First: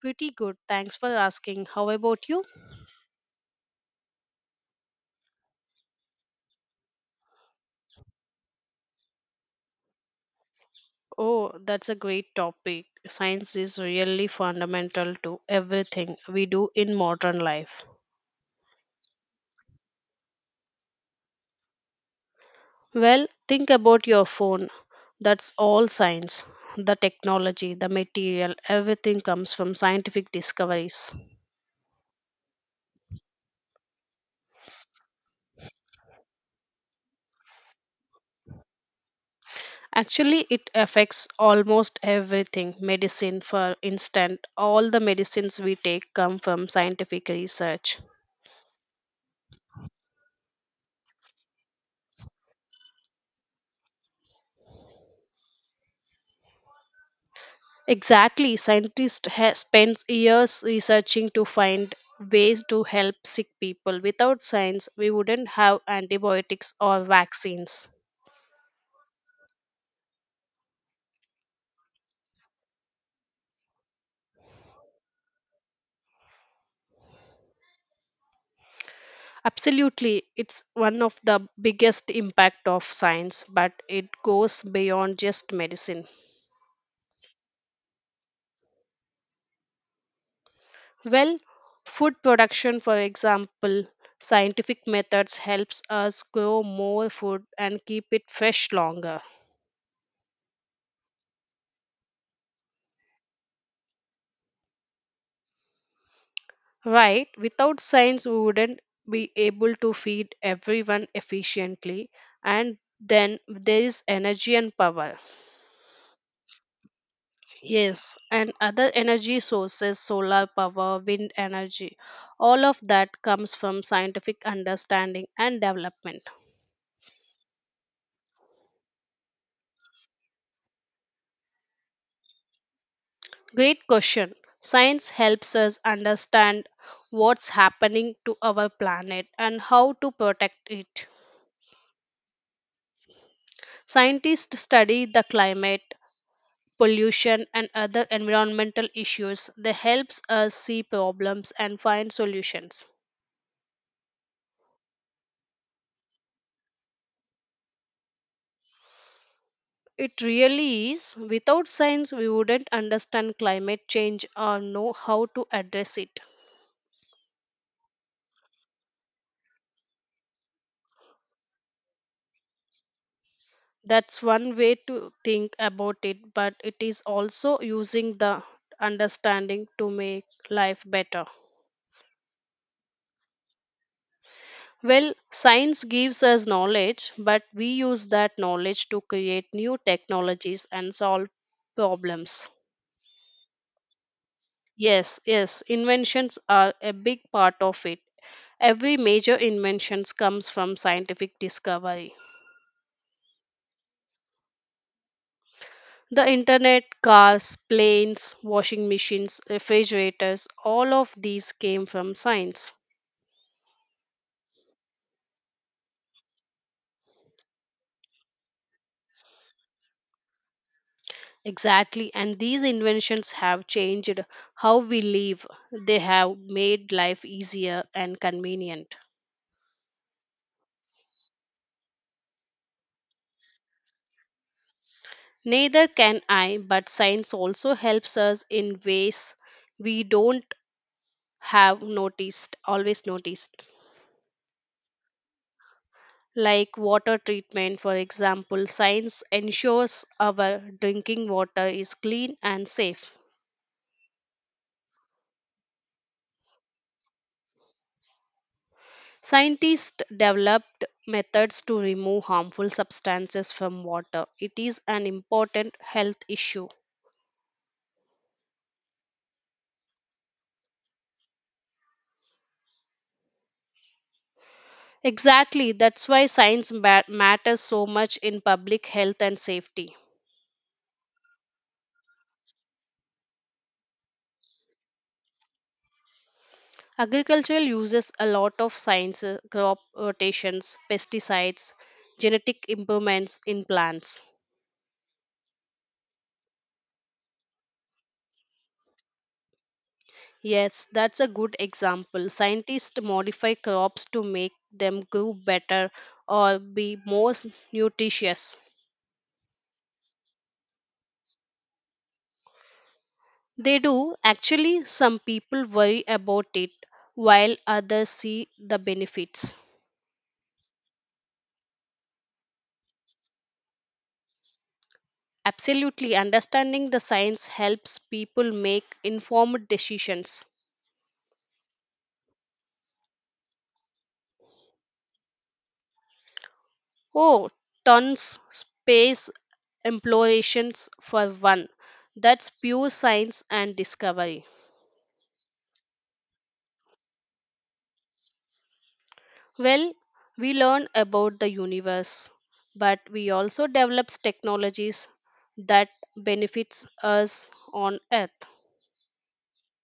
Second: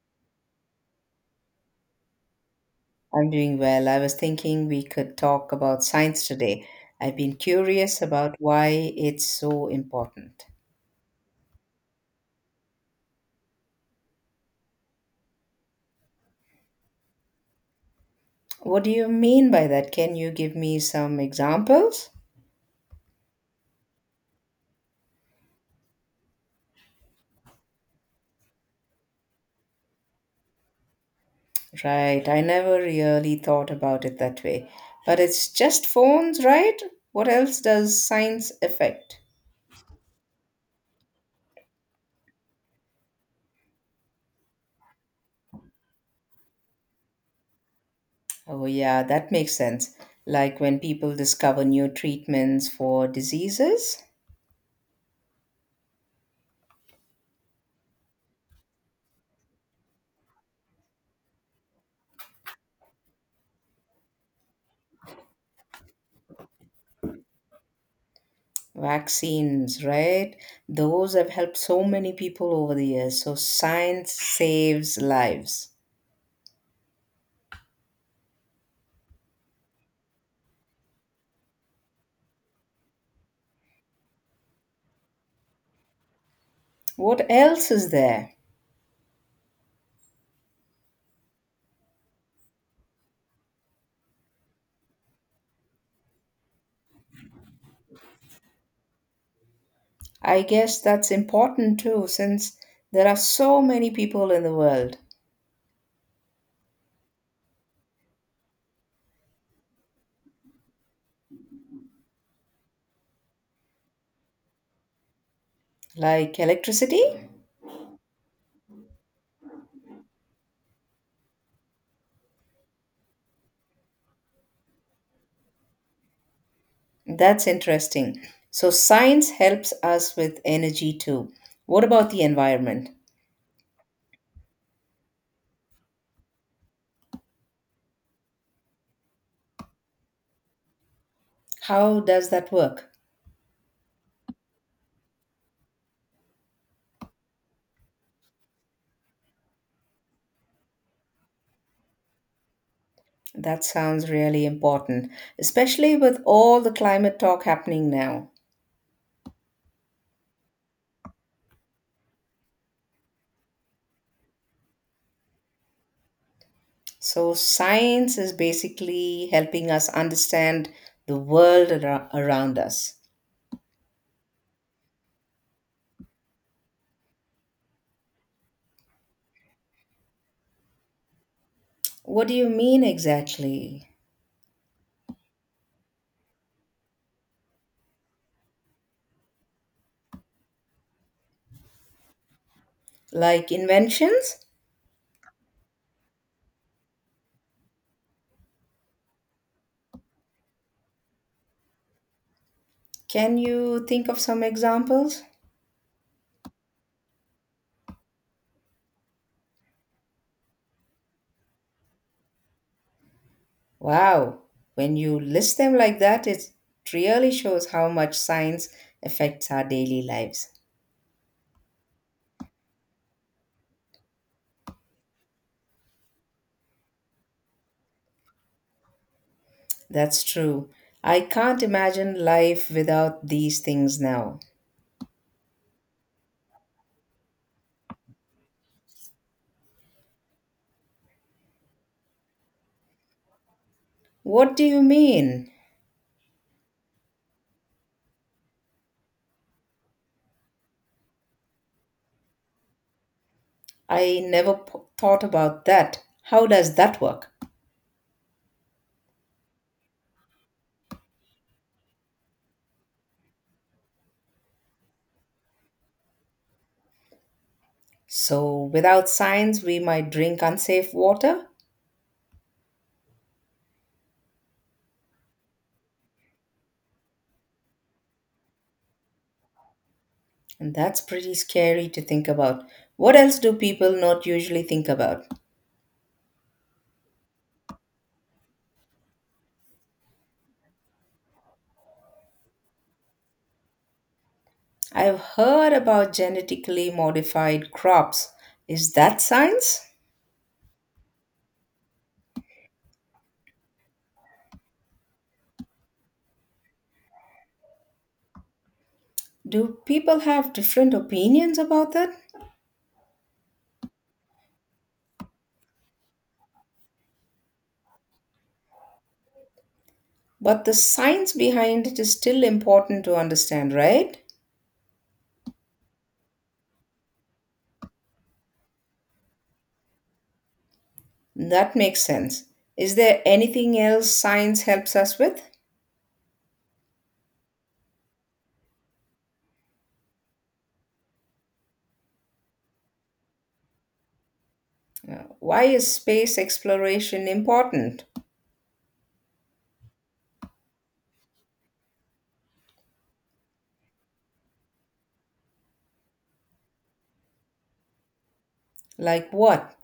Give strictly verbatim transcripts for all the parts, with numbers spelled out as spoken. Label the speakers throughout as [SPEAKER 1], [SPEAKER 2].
[SPEAKER 1] Pretty good. Thanks for asking. How about you?
[SPEAKER 2] I'm doing well. I was thinking we could talk about science today. I've been curious about why it's so important.
[SPEAKER 1] Oh, that's a great topic. Science is really fundamental to everything we do in modern life.
[SPEAKER 2] What do you mean by that? Can you give me some examples?
[SPEAKER 1] Well, think about your phone. That's all science. The technology, the material, everything comes from scientific discoveries.
[SPEAKER 2] Right, I never really thought about it that way. But it's just phones, right? What else does science affect?
[SPEAKER 1] Actually, it affects almost everything. Medicine, for instance, all the medicines we take come from scientific research.
[SPEAKER 2] Oh, yeah, that makes sense. Like when people discover new treatments for diseases.
[SPEAKER 1] Exactly. Scientists ha- spend years researching to find ways to help sick people. Without science, we wouldn't have antibiotics or vaccines.
[SPEAKER 2] Vaccines, right? Those have helped so many people over the years. So science saves lives.
[SPEAKER 1] Absolutely, it's one of the biggest impact of science, but it goes beyond just medicine.
[SPEAKER 2] What else is there?
[SPEAKER 1] Well, food production, for example, scientific methods helps us grow more food and keep it fresh longer.
[SPEAKER 2] I guess that's important too, since there are so many people in the world.
[SPEAKER 1] Right, without science, we wouldn't be able to feed everyone efficiently, and then there is energy and power.
[SPEAKER 2] Like electricity?
[SPEAKER 1] Yes, and other energy sources, solar power, wind energy, all of that comes from scientific understanding and development.
[SPEAKER 2] That's interesting. So science helps us with energy too. What about the environment?
[SPEAKER 1] Great question. Science helps us understand what's happening to our planet and how to protect it.
[SPEAKER 2] How does that work?
[SPEAKER 1] Scientists study the climate, pollution and other environmental issues, they helps us see problems and find solutions.
[SPEAKER 2] That sounds really important, especially with all the climate talk happening now.
[SPEAKER 1] It really is. Without science we wouldn't understand climate change or know how to address it.
[SPEAKER 2] So, science is basically helping us understand the world ar- around us.
[SPEAKER 1] That's one way to think about it, but it is also using the understanding to make life better.
[SPEAKER 2] What do you mean exactly?
[SPEAKER 1] Well, science gives us knowledge, but we use that knowledge to create new technologies and solve problems.
[SPEAKER 2] Like inventions?
[SPEAKER 1] Yes, yes, inventions are a big part of it. Every major invention comes from scientific discovery.
[SPEAKER 2] Can you think of some examples?
[SPEAKER 1] The internet, cars, planes, washing machines, refrigerators, all of these came from science.
[SPEAKER 2] Wow, when you list them like that, it really shows how much science affects our daily lives.
[SPEAKER 1] Exactly, and these inventions have changed how we live. They have made life easier and convenient.
[SPEAKER 2] That's true. I can't imagine life without these things now.
[SPEAKER 1] Neither can I, but science also helps us in ways we don't have noticed, always noticed.
[SPEAKER 2] What do you mean?
[SPEAKER 1] Like water treatment, for example, science ensures our drinking water is clean and safe.
[SPEAKER 2] I never p- thought about that. How does that work?
[SPEAKER 1] Scientists developed methods to remove harmful substances from water. It is an important health issue.
[SPEAKER 2] So, without science, we might drink unsafe water,
[SPEAKER 1] Exactly, that's why science ma- matters so much in public health and safety.
[SPEAKER 2] and that's pretty scary to think about. What else do people not usually think about?
[SPEAKER 1] Agriculture uses a lot of science, uh, crop rotations, pesticides, genetic improvements in plants.
[SPEAKER 2] I've heard about genetically modified crops. Is that science?
[SPEAKER 1] Yes, that's a good example. Scientists modify crops to make them grow better or be more s- nutritious.
[SPEAKER 2] Do people have different opinions about that?
[SPEAKER 1] They do. Actually, some people worry about it while others see the benefits.
[SPEAKER 2] But the science behind it is still important to understand, right?
[SPEAKER 1] Absolutely, understanding the science helps people make informed decisions.
[SPEAKER 2] That makes sense. Is there anything else science helps us with?
[SPEAKER 1] Oh, tons. Space explorations for one. That's pure science and discovery.
[SPEAKER 2] Uh, Why is space exploration important?
[SPEAKER 1] Well, we learn about the universe, but we also develops technologies that benefits us on earth.
[SPEAKER 2] Like what?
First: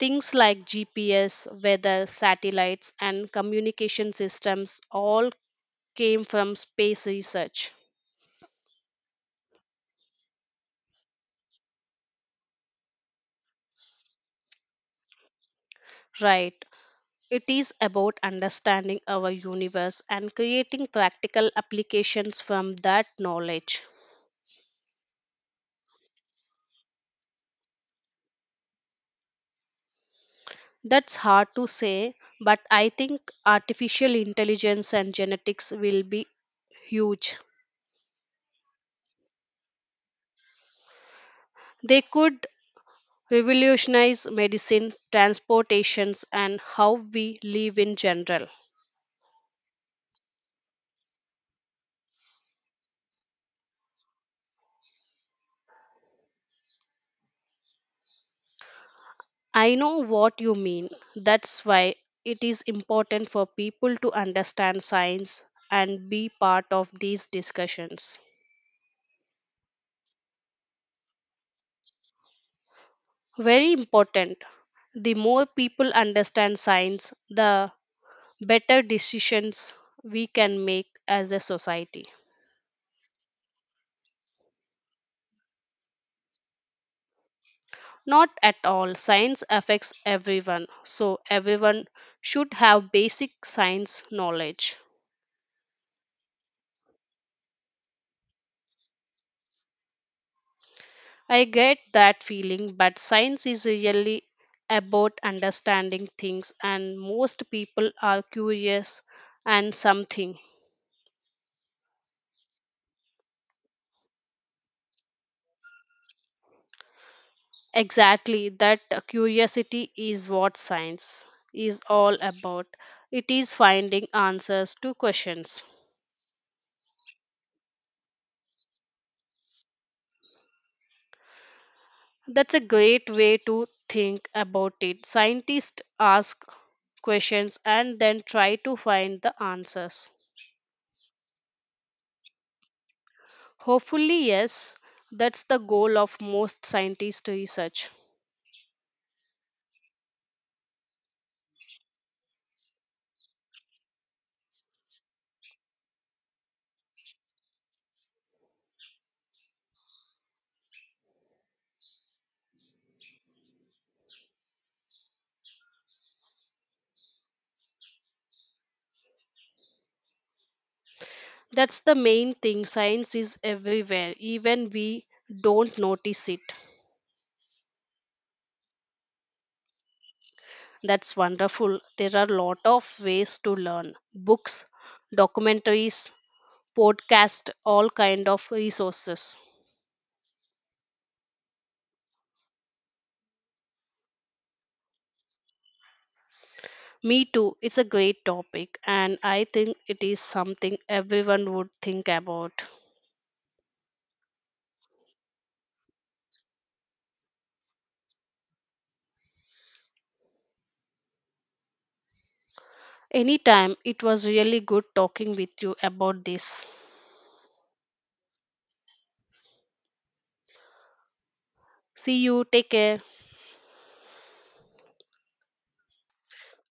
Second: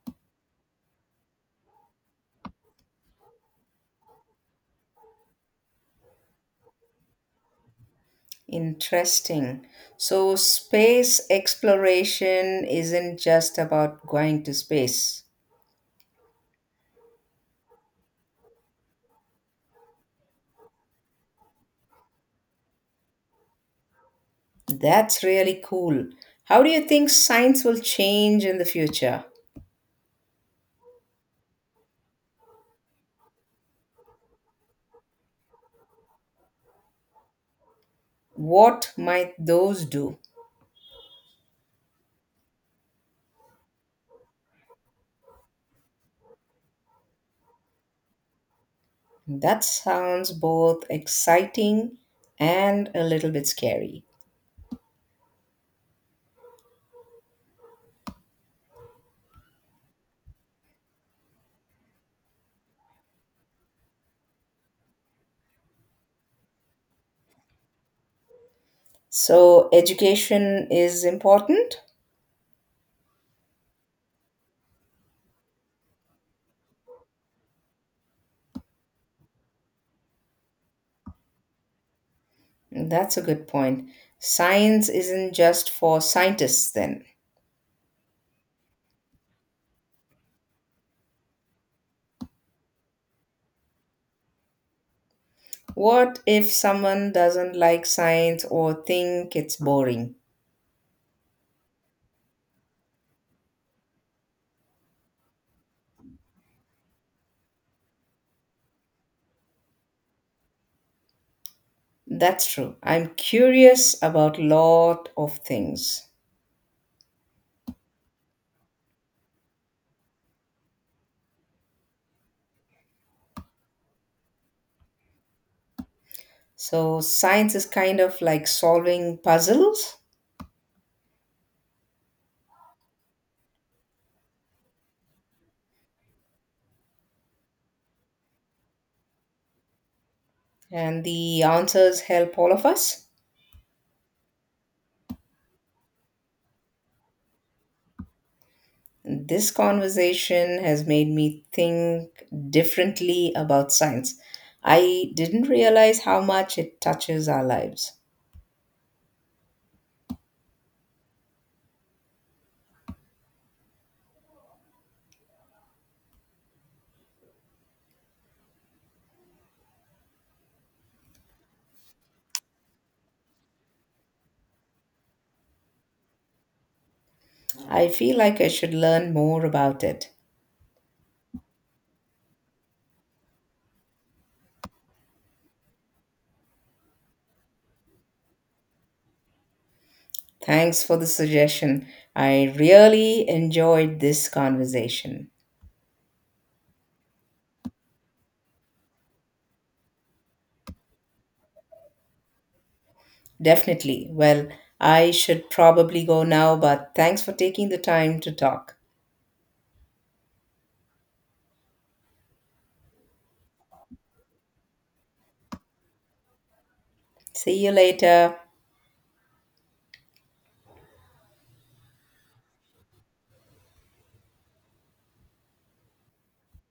[SPEAKER 1] Things like G P S, weather, satellites and communication systems all came from space research.
[SPEAKER 2] Interesting. So, space exploration isn't just about going to space.
[SPEAKER 1] Right. It is about understanding our universe and creating practical applications from that knowledge.
[SPEAKER 2] That's really cool. How do you think science will change in the future?
[SPEAKER 1] That's hard to say, but I think artificial intelligence and genetics will be huge.
[SPEAKER 2] What might those do?
[SPEAKER 1] They could revolutionize medicine, transportations, and how we live in general.
[SPEAKER 2] That sounds both exciting and a little bit scary.
[SPEAKER 1] I know what you mean. That's why it is important for people to understand science and be part of these discussions.
[SPEAKER 2] So, education is important?
[SPEAKER 1] Very important. The more people understand science, the better decisions we can make as a society.
[SPEAKER 2] That's a good point. Science isn't just for scientists, then.
[SPEAKER 1] Not at all. Science affects everyone, so everyone should have basic science knowledge.
[SPEAKER 2] What if someone doesn't like science or think it's boring?
[SPEAKER 1] I get that feeling, but science is really about understanding things, and most people are curious and something.
[SPEAKER 2] That's true. I'm curious about lot of things.
[SPEAKER 1] Exactly, that curiosity is what science is all about. It is finding answers to questions.
[SPEAKER 2] So science is kind of like solving puzzles,
[SPEAKER 1] That's a great way to think about it. Scientists ask questions and then try to find the answers.
[SPEAKER 2] and the answers help all of us.
[SPEAKER 1] Hopefully, yes, that's the goal of most scientist research.
[SPEAKER 2] This conversation has made me think differently about science. I didn't realize how much it touches our lives.
[SPEAKER 1] That's the main thing. Science is everywhere, even we don't notice it.
[SPEAKER 2] I feel like I should learn more about it.
[SPEAKER 1] That's wonderful. There are a lot of ways to learn. Books, documentaries, podcast, all kind of resources.
[SPEAKER 2] Thanks for the suggestion. I really enjoyed this conversation.
[SPEAKER 1] Me too. It's a great topic, and I think it is something everyone would think about.
[SPEAKER 2] Definitely. Well, I should probably go now, but thanks for taking the time to talk.
[SPEAKER 1] Anytime, it was really good talking with you about this.
[SPEAKER 2] See you later.
[SPEAKER 1] See you. Take care.